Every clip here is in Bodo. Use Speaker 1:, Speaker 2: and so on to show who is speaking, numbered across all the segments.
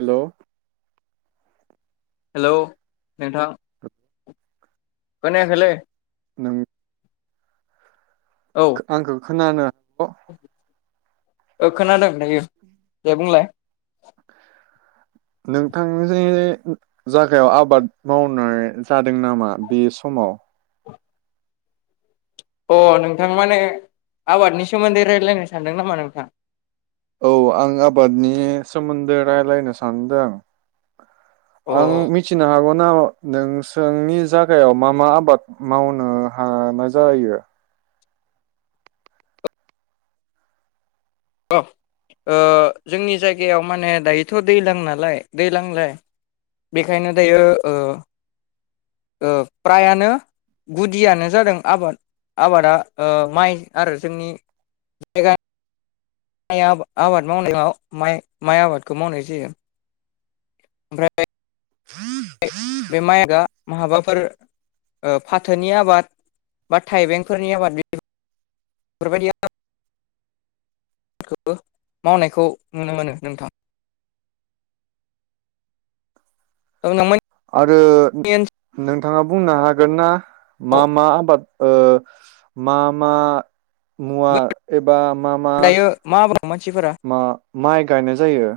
Speaker 1: हेलौ
Speaker 2: हेल' नोंथां खोनायाखैलै
Speaker 1: नों
Speaker 2: औ
Speaker 1: आंखौ खोनादों अ
Speaker 2: ओ खोनादों दायो दे बुंलाय
Speaker 1: नोंथांनि जागायाव आबाद मावनाय जादों नामा बे समाव
Speaker 2: अ नोंथां माने आबादनि सोमोन्दै रायलायनो सानदों नामा नोंथां
Speaker 1: औ आं आबादनि सोमोन्दै रायलायनो सानदों
Speaker 2: अ
Speaker 1: आं मिथिनो हागोन ना नोंसोरनि जायगायाव मा मा आबाद मावनो हानाय जायो
Speaker 2: ओ जोंनि जायगायाव माने दायोथ' दैलां नालाय दैलांलाय बेखायनो दायो फ्रायानो गुदियानो जादों आबाद आबादा माइ आरो जोंनि जायगानि माइ आ आबाद मावनायाव माइ आबादखौ मावनाय जायो ओमफ्राय बे माइकआ माहाबाफोर फाथोनि आबाद बा थाइबेंफोरनि आबाद फोरबादि खौबो मावनायखौ नुनो मोनो नोंथां [unintelligible]
Speaker 1: आरो
Speaker 2: ओनसोलाव
Speaker 1: नों थाङा बुंनो हागोन ना मामा आबाद मा मा मुवा बा मा मा
Speaker 2: दायो मा बुङो मानसिफोरा
Speaker 1: माइ गायनायजों जायो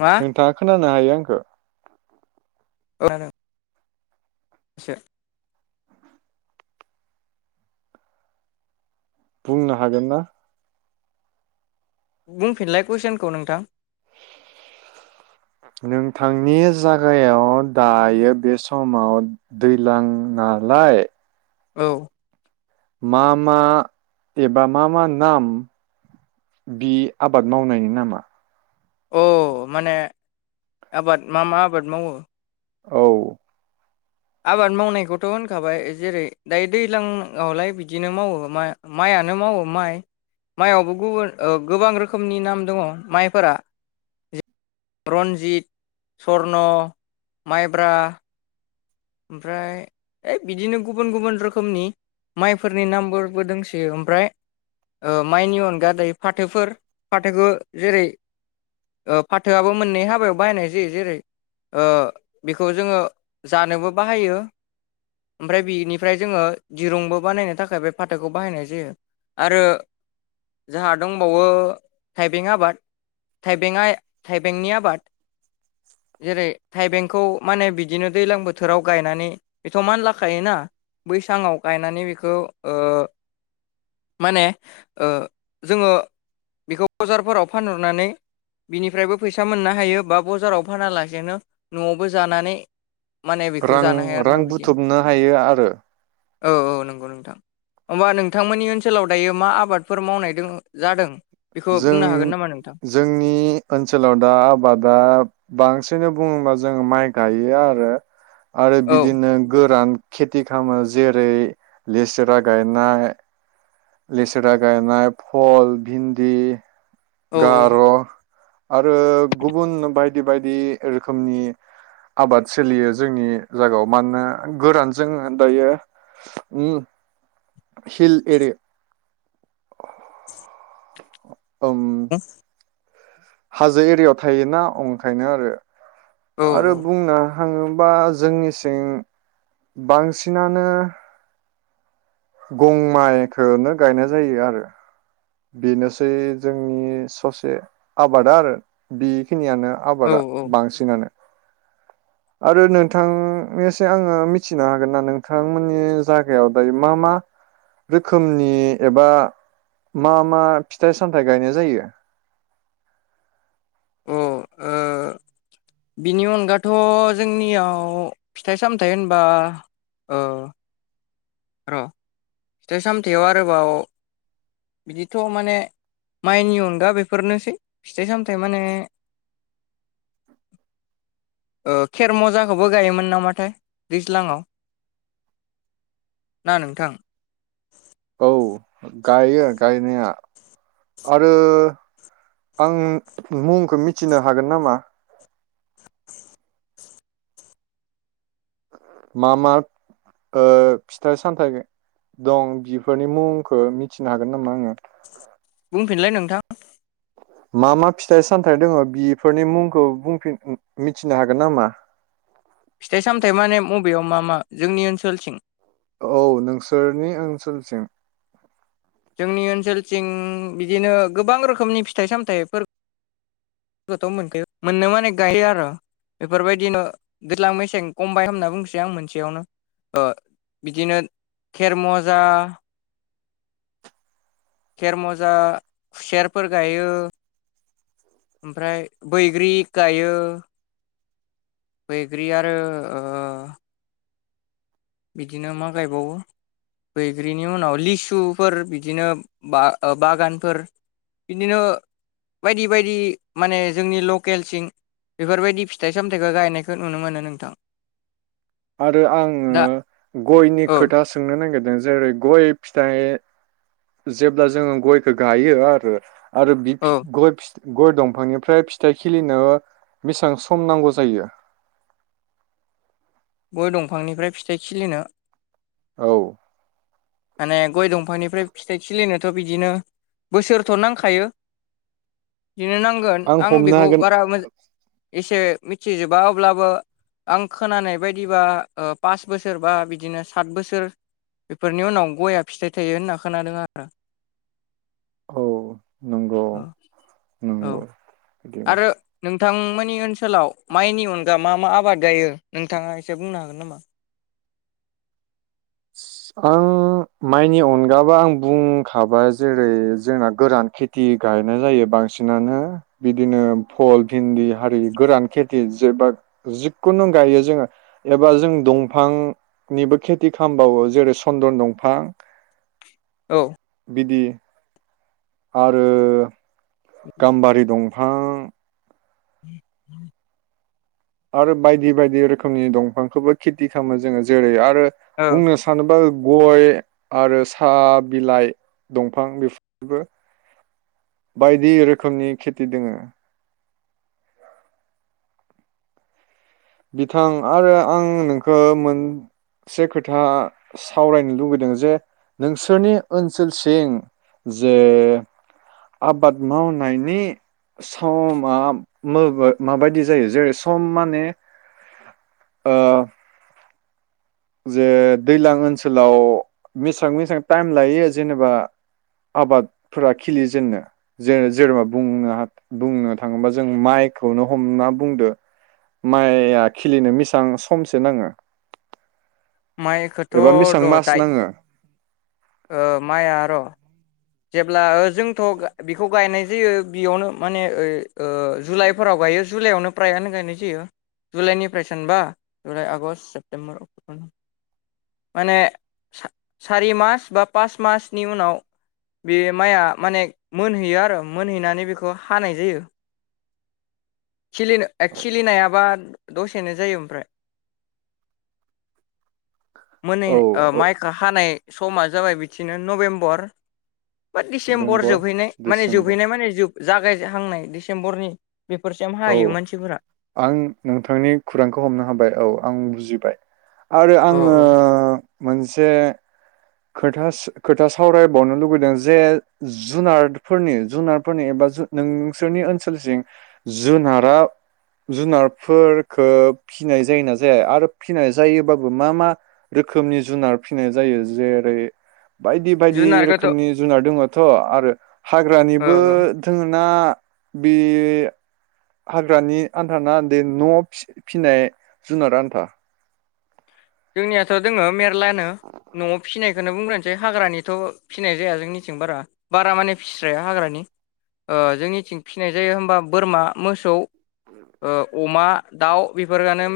Speaker 2: मा
Speaker 1: नोंथाङा खोनानो हायो [unintelligible]
Speaker 2: [unintelligible] एसे
Speaker 1: बुंनो हागोन ना?
Speaker 2: बुंफिनलाय कुइसनखौ नोंथां
Speaker 1: नोंथांनि जागायाव दायो बे समाव दैज्लां नालाय
Speaker 2: औ
Speaker 1: मा मा एबा मा मा नाम बि आबाद मावनायनि नामा?
Speaker 2: अ माने आबाद मा मा आबाद मावो ।
Speaker 1: औ
Speaker 2: आबाद मावनायखौथ' होनखाबाय जेरै दायो दैज्लांआवलाय बिदिनो मावो मा माइयानो मावो माइ माइयावबो गुबुन ओ गोबां रोखोमनि नाम दङ माइफोरा । रन्जित सर्न' माइब्रा ओमफ्राय बिदिनो गुबुन गुबुन रोखोमनि माइफोरनि नामफोरबो दंसै ओमफ्राय ओ माइनि अनगा दायो फाथोफोर फाथोखौ जेरै फाथोआबो मोननै हाबायाव बाहायनाय जायो जेरै बेखौ जोङो जानोबो बाहायो ओमफ्राय बिनिफ्राय जोङो दिरुंबो बानायनो थाखाय बे फाथोखौ बाहायनाय जायो आरो जोंहा दंबावो थाइबें आबाद थाइबें थाइबेंनि आबाद जेरै थाइबेंखौ माने बिदिनो दैज्लां बोथोराव बोथोराव गायनानै बेथ' मानलाखायोना बैसाङाव गायनानै बेखौ ओ माने जोङो बेखौ बजारफोराव फानहरनानै बिनिफ्रायबो फैसा मोननो हायो बा बजाराव फानालासेनो न'आवबो जानानै माने बेखौ
Speaker 1: रां
Speaker 2: जानो हाया आरोना
Speaker 1: रां
Speaker 2: बिदिनो
Speaker 1: बुथुमनो हायो आरो
Speaker 2: औ औ नंगौ नोंथां होमबा नोंथांमोननि ओनसोलाव दायो मा आबादफोर मावनाय दं जादों? बेखौ
Speaker 1: जों
Speaker 2: बुंनो हागोन नामा नोंथां
Speaker 1: जोंनि ओनसोलाव दा आबादा बांसिन बुङोबा जोङो माइ गायो आरो आरो
Speaker 2: औ
Speaker 1: बिदिनो गोरान खेथि खालामो जेरै लेसरा गायनाय लेसेरा गायनाय भल, भिन्दि
Speaker 2: औ
Speaker 1: गार' आरो गुबुन बायदि बायदि रोखोमनि आबाद सोलियो जोंनि जागाव मानोना गोरान जों दायो हिल एरि औ हाजो एरियायाव थायोना अंखायनो आरो
Speaker 2: औ
Speaker 1: आरो बुंना थाङोबा जोंनिसिं बांसिनानो गं माइखोनो गायनाय जायो आरो बेनोसै जोंनि ससे आबादा आरो बिखिनियानो
Speaker 2: औ
Speaker 1: आबादा
Speaker 2: अ
Speaker 1: बांसिनानो आरो नोंथांनिसे आङो मिथिनो हागोन ना नोंथांमोननि जायागायाव दायो मा मा रोखोमनि एबा मा मा फिथाइ सामथाइ गायनाय जायो ।
Speaker 2: अ ओ बिनि अनगाथ' जोंनियाव फिथाइ-सामथाइ होनबा ओ र' फिथाय सामथायाव आरोबाव बिदिथ' माने माइनि अनगा बेफोरनोसै फिथाइ सामथाइ माने ओ खेरमजाखौबो गायोमोन नामाथाय दैज्लाङाव ना नोंथां?
Speaker 1: औ गायो गायनाया आरो आं मुंखौ मिथिनो हागोन नामा? मा मा ओ फिथाइ सामथाइ दं बिफोरनि मुंखौ मिथिनो हागोन नामा आङो?
Speaker 2: बुंफिनलाय नोंथां
Speaker 1: मा मा फिथाइ सामथाइ दोङो बेफोरनि मुंखौ बुंफिन मिथिनो हागोन नामा?
Speaker 2: फिथाइ सामथायाइ माने मबेयाव मा मा जोंनि ओनसोलथिं
Speaker 1: औ नोंसोरनि ओनसोलसिं
Speaker 2: जोंनि ओनसोलथिं बिदिनो गोबां रोखोमनि फिथाइ सामथाइफोर खौथ' मोनखायो मोननो माने गायो आरो बेफोरबायदिनो दैज्लां मेसें खमबाइन खालामना बुंसै आं मोनसेयावनो ओ बिदिनो खेर मुवाजा खेर मजा खुसेरफोर गायो ओमफ्राय बैग्रि गायो बैग्रि आरो ओ बिदिनो मा गायबावो बैग्रिनि उनाव लिसुफोर बिदिनो बा ओ बागानफोर बिदिनो बायदि बायदि माने जोंनि लकेल सिं बेफोरबायदि फिथाइ सामथायाइखौ गायनायखौ नुनो मोनो नोंथां ।
Speaker 1: आरो आङो गयनि
Speaker 2: औ
Speaker 1: खोथा सोंनो नागिर दों जेरै गय फिथाइ जेब्ला जोङो गयखो गायो आरो आरो बि
Speaker 2: औ
Speaker 1: फि गय फि गय दंफांनिफ्राय फिथाइ खिलिनो बेसेबां सम नांगौ जायो
Speaker 2: गय दंफांनिफ्राय फिथाइ खिलिनो
Speaker 1: औ
Speaker 2: माने गय दंफांनिफ्राय फिथाइ खिलिनोथ' बिदिनो बोसोरथ' नांखायो बिनो नांगोन आं
Speaker 1: हमनो
Speaker 2: बेखौ
Speaker 1: हागोन
Speaker 2: बारा मोज एसे मिथिजोबा अब्लाबो आं खोनानाय बायदिबा पास बोसोर बा बिदिनो सात बोसोर बेफोर बेनि उनाव गया फिथाइ थायो होनना खोनादों आरो
Speaker 1: औ नंगौ
Speaker 2: अ औ
Speaker 1: नंगौ [unintelligible]
Speaker 2: नोंथां मोनि ओनसोलाव माइनि अनगा मा मा आबाद गायो नोंथाङा एसे बुंनो हागोन नामा
Speaker 1: आं माइनि अनगाबा आं बुंखाबाय जेरै जोंना गोरान खेथि गायनाय जायो बांसिनानो बिदिनो फल भिन्दि हारि गोरान खेथि जेबा जिखुनु गायो जोङो एबा जों दंफांनिबो खेथि खामबावो जेरै सन्दन दंफां
Speaker 2: औ
Speaker 1: बिदि आरो गाम्बारि दं फां
Speaker 2: [inaudible]
Speaker 1: आरो बायदि बायदि रोखोमनि दंफांखौबो खेथि खालामो जोङो जेरै आरो
Speaker 2: औ
Speaker 1: बुंनो सानोबा गय आरो साहा बिलाइ दंफां बेफोरबो बायदि रोखोमनि खेथि दोङो बिथां आरो आं नोंखो मोनसे खोथा सावरायनो लुबैदों जे नोंसोरनि ओनसोलसिं जे आबाद मावनायनि समा मा माबायदि जायो जेरै सम माने ओ जे दैलां ओनसोलाव बेेसेबां बेसेबां टाइम लायो जेनेबा आबादफोरा खिलिजेननो जे जेनेबा बुंनो बुंनो थाङोबा जों माइखौनो हमना बुंदो माइआ खिलिनो बेसेबां समसो नाङो
Speaker 2: माइखौथ'
Speaker 1: एबा बेसेबां
Speaker 2: र'
Speaker 1: मास
Speaker 2: दाय
Speaker 1: नाङो
Speaker 2: ओ माइआ र' जेब्ला जोंथ' बेखौ गायनाय जायो बेयावनो माने ओ ओ जुलाइफोराव गायो जुलाइआवनो फ्रायानो गायनाय जायो जुलाइनिफ्राय सानबा जुलाइ आगषट सेप्तेम्बर अक्ट'बरनि माने सारि मास बा पास मासनि उनाव बे माइआ माने मोनहैयो आरो मोनहैनानै बेखौ हानाय जायो खिलिनो खिलिनायाबा दसेनो जायो ओमफ्राय मोनै
Speaker 1: औ
Speaker 2: ओ माइखौ हानाय समा जाबाय बिदिनो नभेम्बर बा डिसेम्बर
Speaker 1: नभेम्बर
Speaker 2: जोब हैनाय माने
Speaker 1: डिसेम्बर
Speaker 2: जोबैनाय माने जोब जागाय हांनाय दिसेम्बरनि
Speaker 1: औ आं नोंथांनि खुरांखौ हमनो हाबाय औ आं बुजि बाय आरो
Speaker 2: औ
Speaker 1: आङो
Speaker 2: औ
Speaker 1: मोनसे खोथा खोथा सावरायबावनो लुुबैदों जे जुनारफोरनि जुनारफोरनि एबा नोंसोरनि ओनसोलसिम जुनारा जुनारफोरफोरखौ फिनाय जायोना जाया आरो फिनाय जायोबाबो मा मा रोखोमनि जुनार फिनाय जायो जे फ्राय बायदि बायदि
Speaker 2: जुनारखौथ'
Speaker 1: रोखोमनि जुनार दङ थ' आरो
Speaker 2: ओ
Speaker 1: हाग्रानिबो जों ना बे हाग्रानि आन्था ना दे न' फिनाय जुनार आन्था
Speaker 2: दोंनायाथ' दोङो मेरलानो न'आव फिसिनायखौनो बुंग्रोनोसै हाग्रानिथ' फिसिनाय जाया जोंनिथिं बारा बारा माने फिस्राया हाग्रानि ओ जोंनिथिं फिसिनाय जायो हबा बोरमा मोसौ औ अमा दाउ बेफोरानो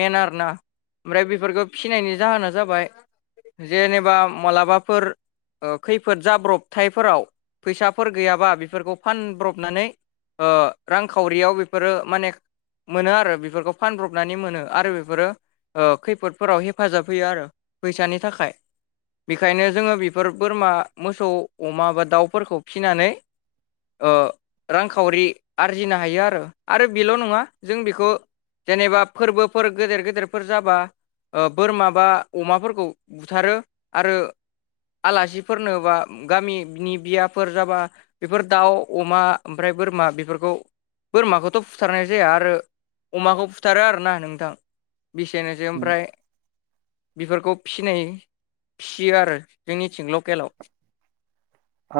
Speaker 2: मेन आरोना ओमफ्राय बे बेफोरखौ फिनायनि जाहोना जाबाय जेनेबा मालाबाफोर खैफोद ओ जाब्रबथायफोराव फैसाफोर गैयाबा बेफोरखौ फानब्रबनानै ओ रांखावरियाव बेफोरो माने मोनो आरो बेफोरखौ फानब्रबनानै मोनो आरो बेफोरो ओ खैफोद फोराव हेफाजाब होयो आरो फैसानि थाखाय बेखायनो जोङो बेफोर बोरमा मोसौ अमा बा दाउफोरखौ फिनानै ओ रांखावरि आरजिनो हायो आरो आरो बेल' नङा जों बेखौ जेनेबा फोरबोफोर गेदेर गेदेरफोर जाबा ओ बोरमा बा अमाफोरखौ बुथारो आरो आलासिफोरनो बा गामिनि बियाफोर जाबा बेफोर दाउ अमा ओमफ्राय बोरमा बेफोरखौ बोरमाखौथ' फुथारनाय जाया आरो अमाखौ फुथारो आरोना नोंथां बेसेनोसै ओमफ्राय बेफोरखौ फिनाय फियो आरो जोंनिथिं लकेलाव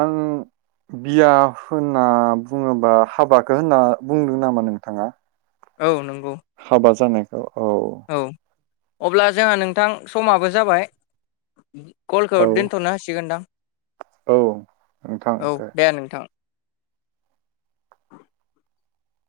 Speaker 1: आं बिया होनना बुङोबा हाबाखौ होनना बुंदों नामा नोंथाङा
Speaker 2: औ नों
Speaker 1: हाबा जानाय
Speaker 2: औ अब्ला जोंहा नोंथां समाबो जाबाय कलखौ
Speaker 1: औ
Speaker 2: दोनथ'नो हासिगोनदां
Speaker 1: औ
Speaker 2: औ दे नोंथां